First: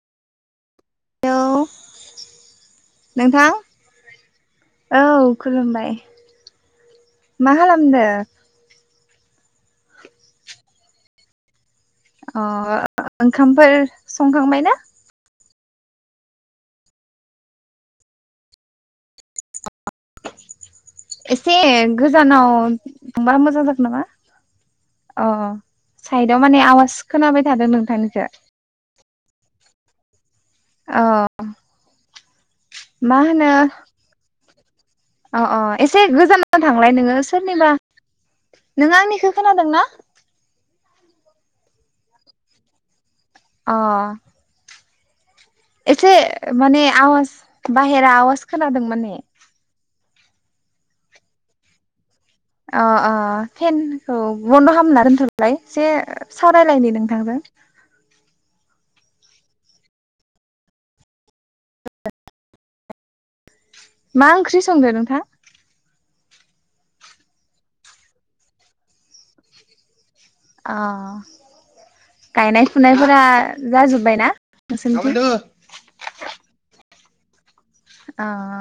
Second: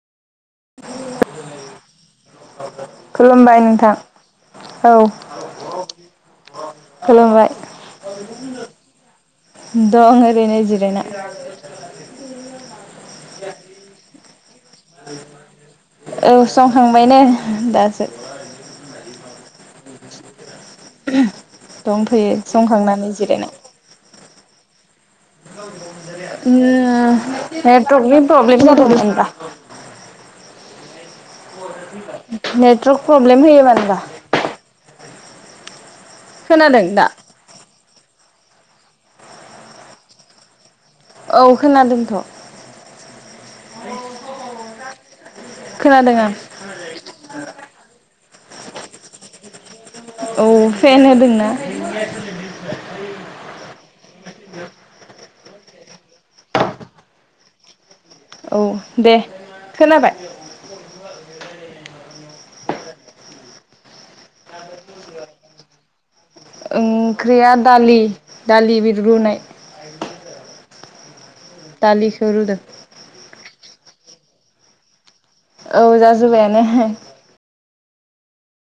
Hello [unintelligible] खुलुमबाय नोंथां औ खुलुमबाय मा खालामदो दं ओरैनो जिरायना अ ओंखामफोर संखांबाय ना? औ संखांबाय नो दासो एसे दंथ'यो गोजानाव‌ संखांनानै थांबा जिरायना मोजां जागोन नामा अ साइदआव माने आवाज खोनाबाय थादों नोंथांनिखौ [unintelligible] अ नेत मा होनो अ अ एसे गोजानाव खोनादों थांलाय दा नोंङो सोरनिबा नों आंनिखौ खोनादों ना? औ खोनादों अ एसे खोनादों आं माने आवाज बाहेरा आवाज खोनादों माने औ फेन होदोंना [unintelligible] अ अ फेनखौ बन्द' खालामना दोनथ'लाय एसे सावरायलायनि नोंथांजों औ दे खोनाबाय मा ओंख्रि संदो नोंथां? ओंख्रिया दालि दालि बि रुनाय अ दालिखौ रुदों गायनाय फुनायफोरा जाजोब्बायना नोंसोरनिथिं औ जाजोबबायानो अ